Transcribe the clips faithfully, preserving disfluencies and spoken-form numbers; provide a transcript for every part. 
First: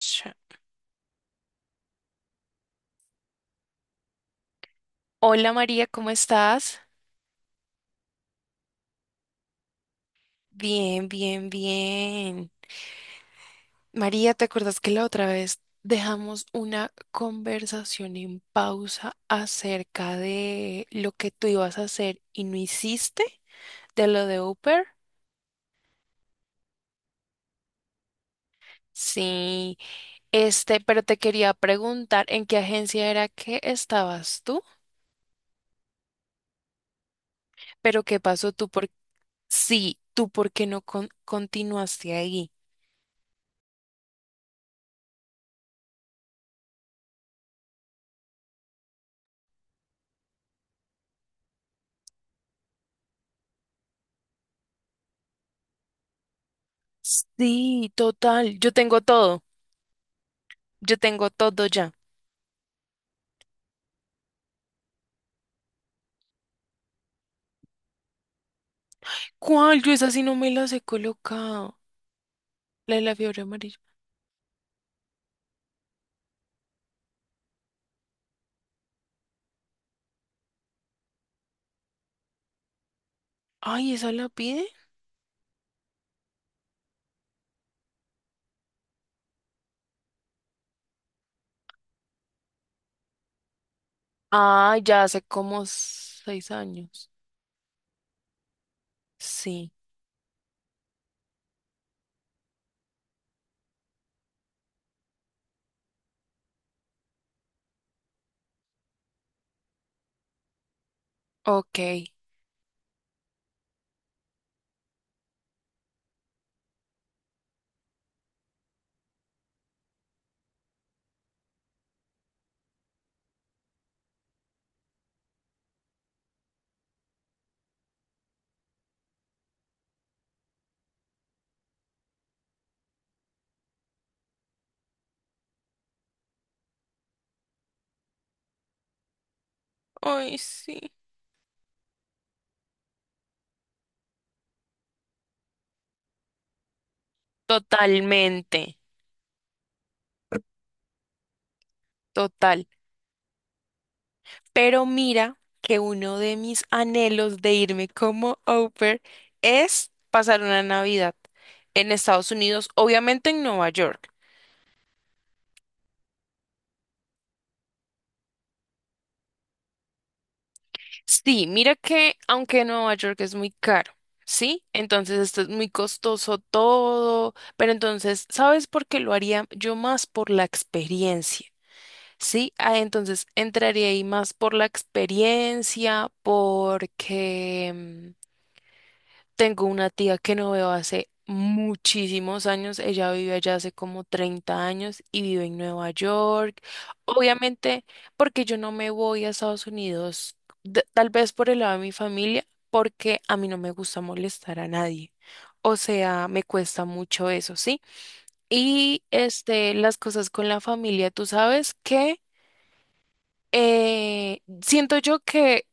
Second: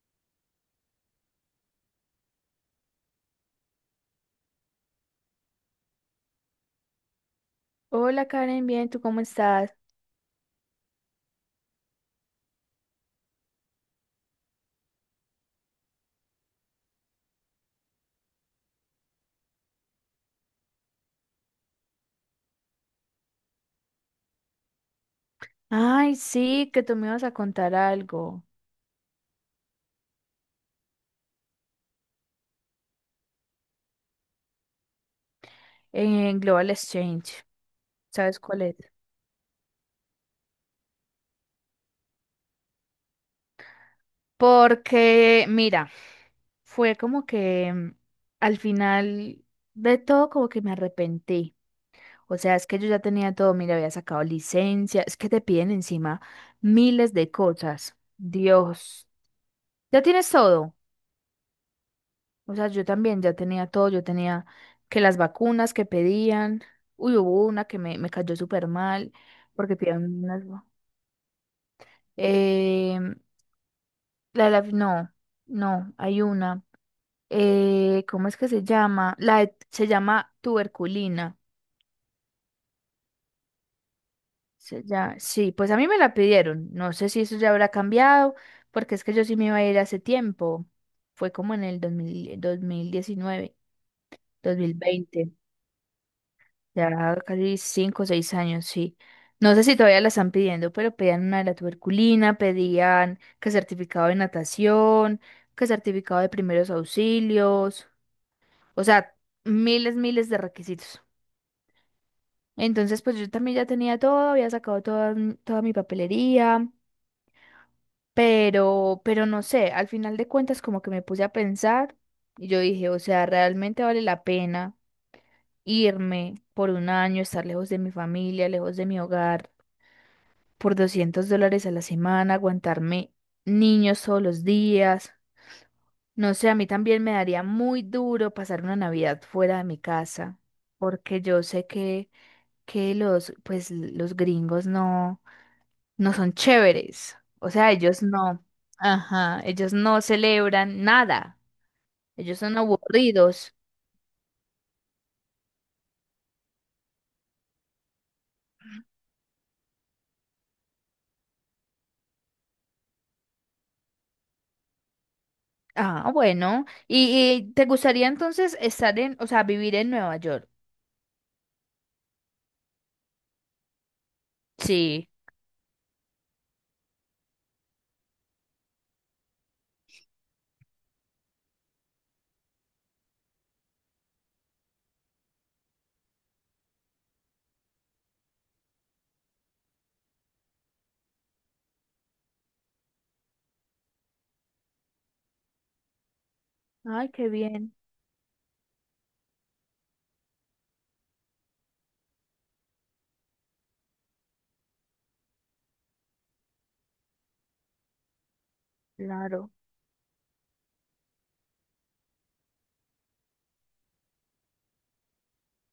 Ch- Hola María, ¿cómo estás? Hola Karen, bien, ¿tú cómo estás? Bien, bien, bien. María, ¿te acuerdas que la otra vez dejamos una conversación en pausa acerca de lo que tú ibas a hacer y no hiciste de lo de Uber? Ay, sí, que tú me ibas a contar algo Sí, este, pero te quería preguntar en qué agencia era que estabas tú, en Global Exchange. pero qué ¿Sabes pasó cuál tú es? por sí, tú por qué no con- continuaste ahí. Porque, mira, fue como que mm, al final de todo como que me arrepentí. O sea, es que yo ya tenía todo, mira, había sacado licencia, es que te piden encima miles de Sí, cosas. total, yo tengo Dios, todo, ya tienes todo. yo tengo todo ya. O sea, yo también ya tenía todo, yo tenía que las vacunas que pedían, uy, hubo una que me, me cayó súper mal, porque ¿Cuál? Yo esa sí pidieron no unas me va- las he colocado. La Eh, de la fiebre amarilla. la de la- no, no, hay una. Eh, ¿cómo es que se llama? La de- se llama tuberculina. Ay, ¿esa la pide? Se llama- sí, pues a mí me la pidieron. No sé si eso ya habrá cambiado, porque es que yo sí me iba a ir hace tiempo. Fue como en el dos dos mil dos mil diecinueve dos mil Ah, ya hace veinte. como seis años. Ya casi cinco o seis años, sí. No sé Sí. si todavía la están pidiendo, pero pedían una de la tuberculina, pedían que certificado de natación, que certificado de primeros auxilios, o sea, miles, miles de requisitos. Ok. Entonces, pues yo también ya tenía todo, había sacado toda, m- toda mi papelería, pero, pero no sé, al final de cuentas como que me puse a pensar y yo dije, o sea, realmente vale la pena irme por un año, estar lejos de mi familia, lejos de mi hogar por doscientos dólares a la semana, aguantarme niños todos los días. No sé, a mí también me daría muy duro pasar una Navidad fuera de mi Ay, casa, sí. porque yo sé que, que los, pues, los gringos no, no son chéveres. O sea, ellos no, Totalmente. ajá, ellos no celebran nada. Ellos son Total. aburridos. Pero mira que uno de mis anhelos de irme como au pair es pasar una Navidad en Estados Unidos, obviamente en Nueva York. Ah, bueno. ¿Y, y te gustaría entonces estar en, o sea, vivir en Nueva York? Sí, mira que aunque Nueva York es muy caro, ¿sí? Sí. Entonces esto es muy costoso todo, pero entonces, ¿sabes por qué lo haría? Yo más por la experiencia, ¿sí? Ah, entonces entraría ahí más por la experiencia, porque... mm, tengo una tía que no veo hace muchísimos años. Ella vive allá hace como treinta años y vive en Nueva York. Ay, qué bien, Obviamente, porque yo no me voy a Estados Unidos, d- tal vez por el lado de mi familia, porque a mí no me gusta molestar a nadie. O sea, me cuesta mucho eso, ¿sí? Y claro. este, las cosas con la familia, tú sabes que eh, siento yo que,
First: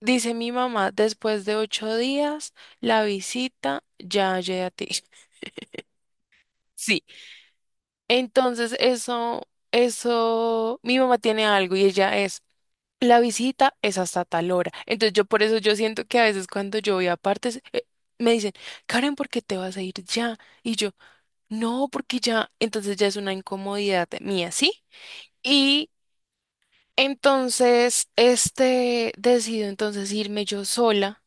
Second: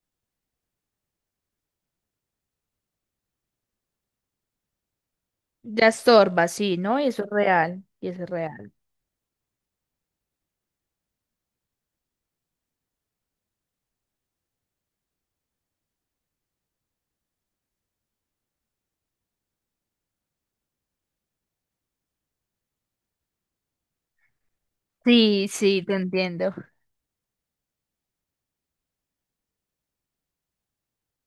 dice mi mamá, después de ocho días, la visita ya llegué a ti. Ya estorba, sí, ¿no? Sí. Y eso es real, y eso es real. Entonces, eso, eso, mi mamá tiene algo y ella es, la visita es hasta tal hora. Entonces, yo por eso yo siento que a veces cuando yo voy a partes, eh, me dicen, Karen, ¿por qué te vas a ir ya? Y yo, no, porque ya, entonces ya es una incomodidad mía, ¿sí? Sí, sí, y te entiendo. Entonces, este, decido entonces irme yo sola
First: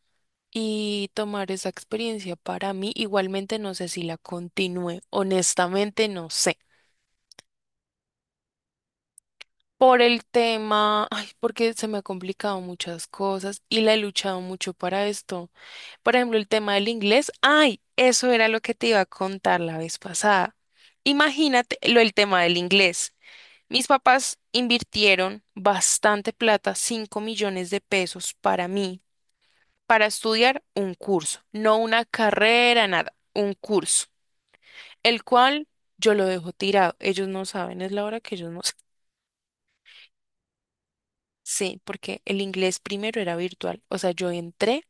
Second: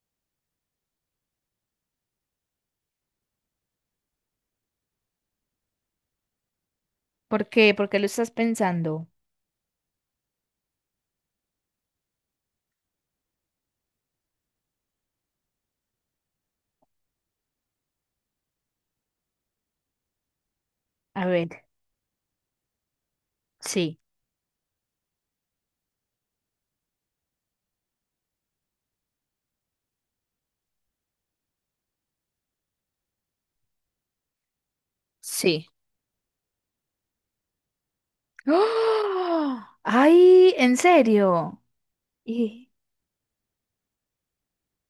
y tomar esa experiencia para mí. Igualmente no sé si la continúe, honestamente no sé. ¿Por qué? ¿Por qué lo estás pensando? Por el tema, ay, porque se me ha complicado muchas cosas y la he luchado mucho para esto. Por ejemplo, el tema del inglés, ay, eso era lo que te iba a contar la vez pasada. A ver, Imagínate lo el tema del inglés. Mis sí, papás invirtieron bastante plata, cinco millones de pesos para mí para estudiar un curso, no una carrera, nada, un curso, el cual sí. yo lo dejo tirado. Ellos no saben, es la hora que ellos no saben. ¡Ah! ¡Ay! ¿En serio? Sí, porque el Y, inglés primero era virtual, o sea, yo entré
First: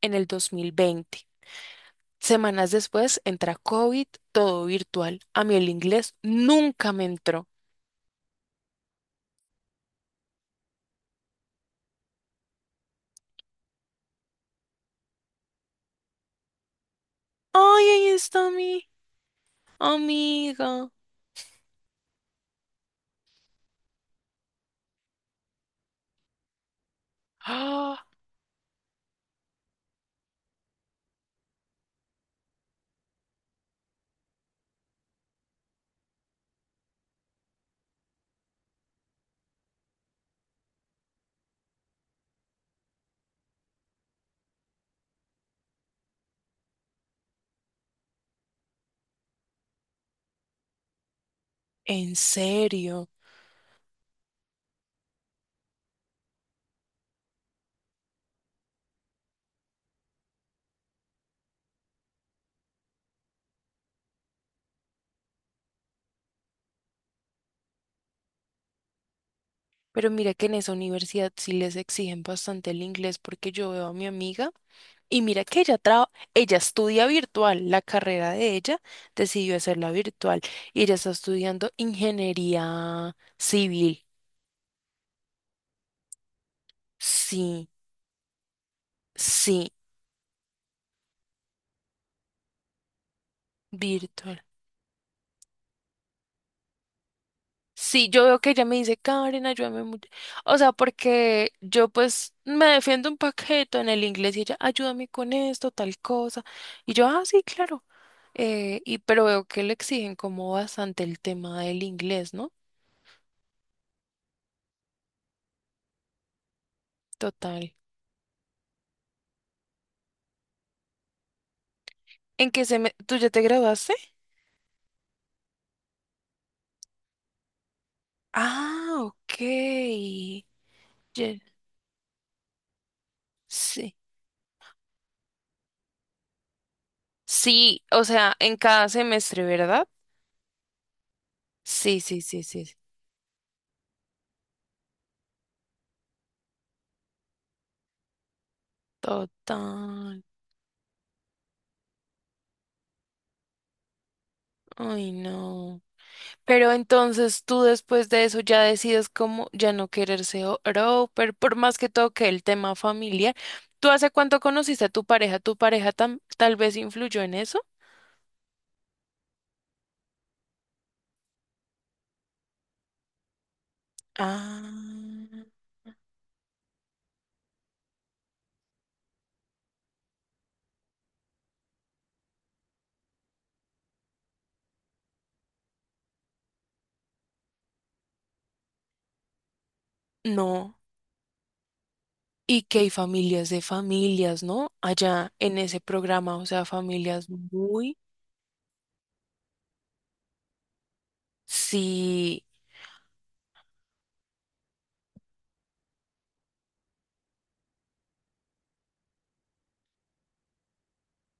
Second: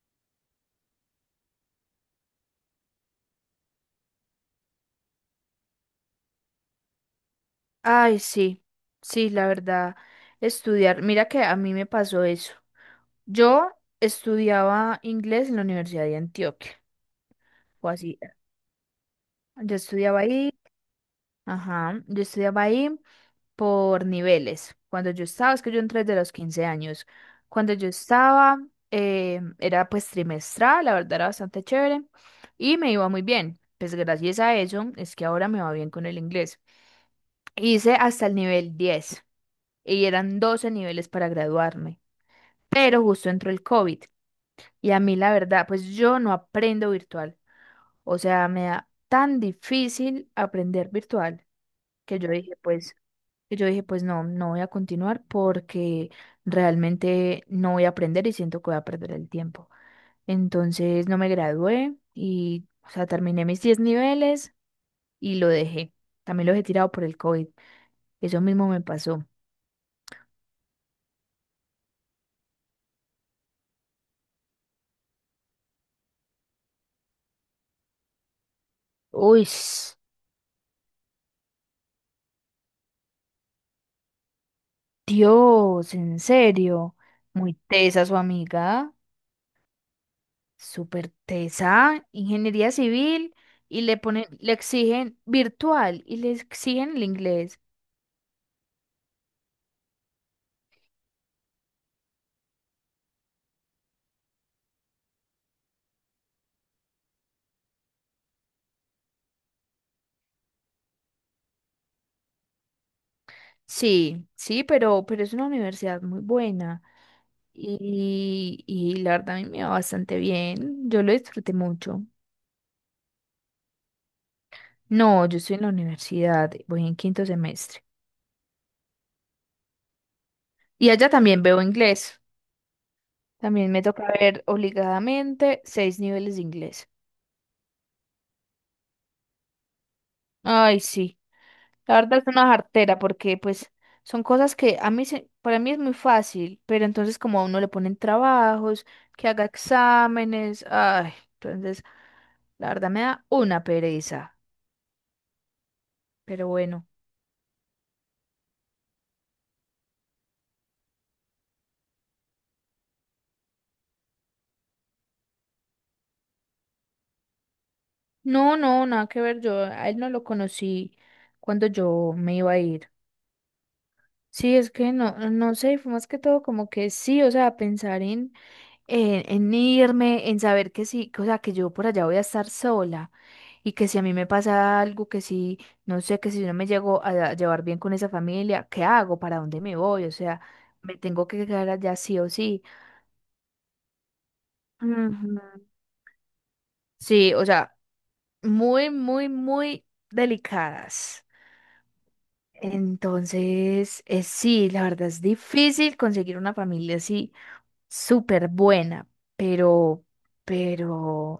en el dos mil veinte. Semanas después entra COVID, todo virtual. A mí el inglés nunca me entró. ay, sí, sí, la verdad, estudiar. Mira que a mí me pasó eso. Yo estudiaba inglés en la Universidad de Antioquia, Ay, o ahí así. está mi Yo estudiaba ahí. amiga. Ajá, yo estudiaba ahí por niveles. Cuando yo estaba, es que yo entré desde los quince años. Cuando yo Ah, estaba, eh, era pues trimestral, la verdad era bastante chévere y me iba muy bien. Pues gracias a eso es que ahora me va bien con el inglés. Hice hasta el nivel diez y eran doce niveles para graduarme, pero justo entró el COVID y a mí la verdad, pues yo no aprendo virtual. O sea, me da tan difícil aprender virtual ¿en que yo dije, pues. serio? Y yo dije, pues no, no voy a continuar porque realmente no voy a aprender y siento que voy a perder el tiempo. Entonces no me gradué y, o sea, terminé mis diez niveles y lo dejé. También lo he tirado por el COVID. Eso mismo me pasó. Pero mira que en esa universidad sí les exigen bastante el inglés porque yo veo a mi amiga y mira que ella traba- ella estudia virtual, la carrera de ella Uy, decidió s- hacerla virtual y ella está estudiando ingeniería civil. Dios, en serio. Muy Sí, tesa su amiga, sí, súper tesa, ingeniería civil y le ponen, virtual. le exigen virtual y le exigen el inglés. Sí, yo veo que ella me dice, Karen, ayúdame mucho. O sea, porque yo pues me defiendo un paquete en el inglés y ella, ayúdame con esto, tal cosa. Y yo, ah, sí, claro. Eh, y pero veo que le exigen como bastante el tema del inglés, ¿no? Sí, sí, pero, pero es una universidad muy buena Total. y, y la verdad a mí me va bastante bien. Yo lo disfruté mucho. ¿En qué se me... ¿Tú ya te graduaste? No, yo estoy en la universidad, voy en quinto semestre. Ah, ok. Y allá Ye- también veo inglés. También me Sí. toca ver obligadamente seis niveles de inglés. Sí, o sea, en cada semestre, ¿verdad? Ay, sí. La Sí, verdad sí, es sí, una sí. jartera porque pues son cosas que a mí se- para mí es muy fácil, pero entonces como a uno le ponen trabajos, que haga Total. exámenes, ay, entonces la verdad me da una pereza, Ay, no. pero Pero bueno. entonces tú después de eso ya decides como ya no querer ser pero por más que toque el tema familiar. ¿Tú hace cuánto conociste a tu pareja? ¿Tu pareja tam- tal vez influyó en eso? No, no, nada que ver, yo a él no lo conocí cuando yo me iba a ir. Sí, es que no, Ah, no sé, fue más que todo como que sí, o sea, pensar en en, en irme, en saber que sí, que, o sea, que yo por allá voy a estar sola y que si a mí me pasa algo, que si, no sé, que si yo no me llego a llevar bien con esa familia, ¿qué hago? ¿Para dónde me voy? O sea, no. me tengo que quedar allá sí o Y sí. que hay familias de familias, ¿no? Allá Ujú. en ese programa, o sea, familias Sí, o sea, muy, muy, muy, muy delicadas. sí, Entonces, eh, sí, la verdad es difícil conseguir una familia así súper buena, pero, pero,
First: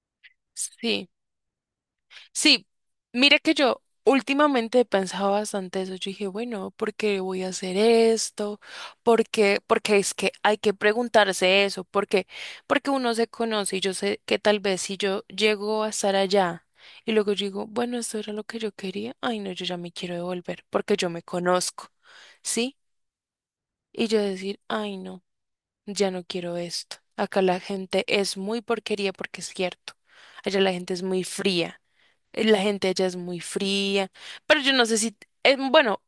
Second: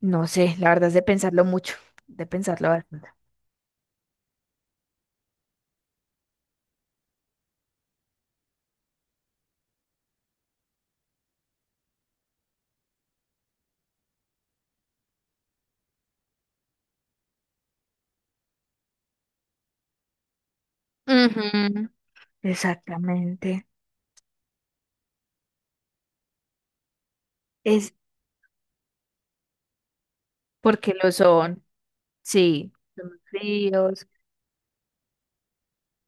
no sé, la verdad es de sí. pensarlo mucho, de Sí, pensarlo bastante. mira que yo últimamente he pensado bastante eso. Yo dije, bueno, ¿por qué voy a hacer esto? ¿Por qué? Porque es que hay que preguntarse eso. ¿Por qué? Porque uno se conoce y yo sé que tal vez si yo llego a estar allá y luego yo digo, bueno, esto era lo que yo quería. Ay, no, yo ya me quiero devolver porque yo me conozco, Ujú, ¿sí? exactamente. Y yo decir, ay, no, ya no quiero esto. Acá la Es gente es muy porquería porque es cierto. Allá la gente porque es lo muy son. fría eh, La Sí, gente allá es son muy fríos. fría, pero yo no sé si, eh, bueno,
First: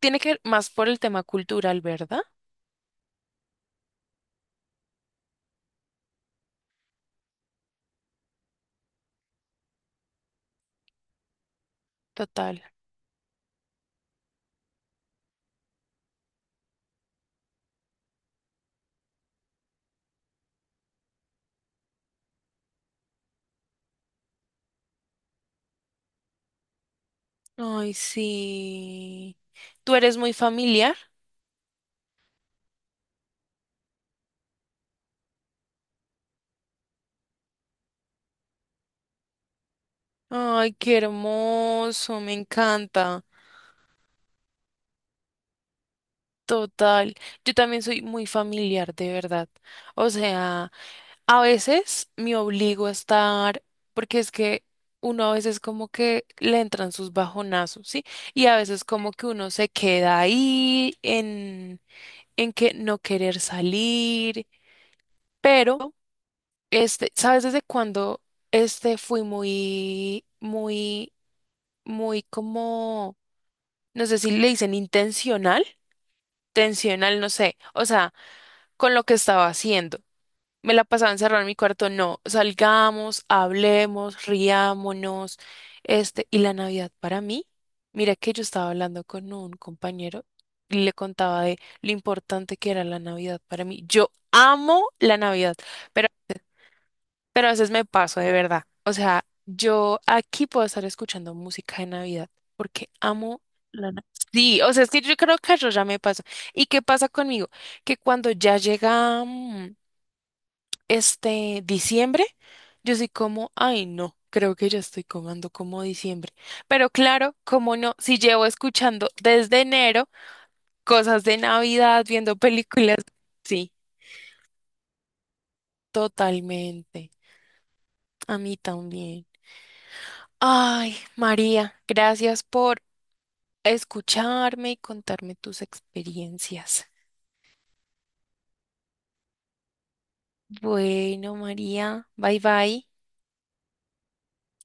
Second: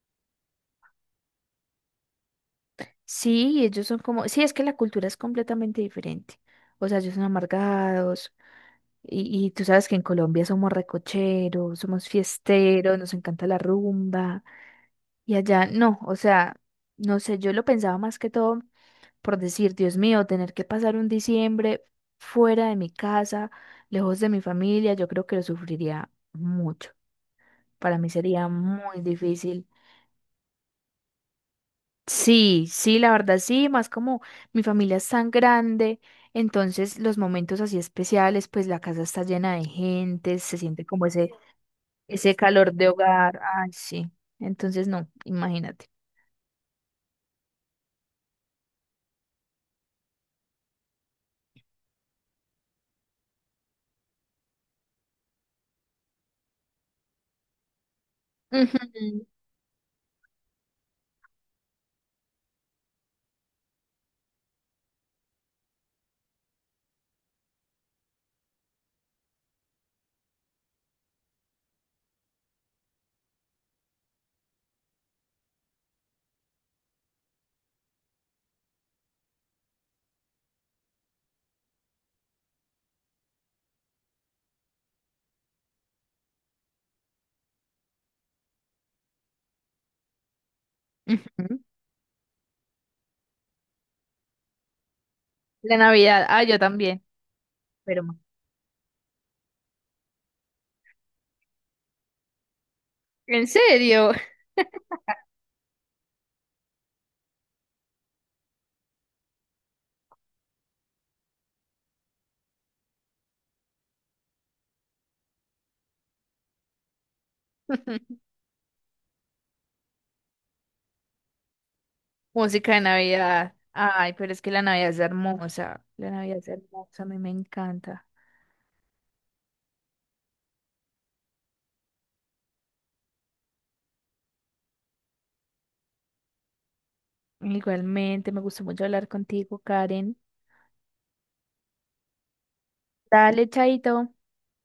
tiene que ver más por el tema cultural, ¿verdad? Sí, ellos son como, sí, es que la cultura es completamente diferente. O sea, ellos son amargados. Y, y tú sabes que en Colombia somos recocheros, somos Total. fiesteros, nos encanta la rumba. Y allá no, o sea, no sé, yo lo pensaba más que todo por decir, Dios mío, tener que pasar un diciembre fuera de mi casa, lejos de mi familia, yo creo que lo sufriría mucho. Ay, Para mí sería muy sí. difícil. ¿Tú eres muy familiar? Sí, sí, la verdad sí, más como mi familia es tan grande, entonces los momentos así especiales, pues la casa está llena de gente, se Ay, siente qué como ese, hermoso, me ese calor de encanta. hogar. Ay, sí. Entonces no, imagínate. Total. Yo también soy muy familiar, de verdad. O sea, a veces me obligo a estar, porque es que uno a veces como que le entran sus bajonazos, ¿sí? Y a veces como que Ujú, uno se queda ahí en en que no querer salir, pero este, ¿sabes desde cuándo este fui muy, muy, muy como, no sé si le dicen intencional, tensional, no sé, o sea, con lo que estaba haciendo. Me la pasaba encerrada en mi cuarto, no, salgamos, hablemos, riámonos, este, y la Navidad para mí, mira que yo estaba hablando con un compañero y le contaba de ujú. lo importante que era la Navidad para mí. Yo amo la Navidad, La pero, Navidad, ah, yo también, pero a veces me pero ma- paso de verdad. O sea, yo aquí puedo estar escuchando música de Navidad porque amo ¿en la Navidad. serio? Sí, o sea, es que yo creo que yo ya me paso. ¿Y qué pasa conmigo? Que cuando ya llega... mm, este diciembre, yo soy como, ay, no, creo que ya estoy comando como diciembre. Pero claro, como no, si llevo escuchando desde enero cosas de Navidad, viendo Música de películas, Navidad. sí, Ay, pero es que la Navidad es hermosa. La Navidad es hermosa, a totalmente. mí me encanta. A mí también. Ay, María, gracias por escucharme y contarme tus experiencias. Igualmente, me gustó mucho hablar contigo, Karen. Bueno, María, bye bye. Dale, chaito.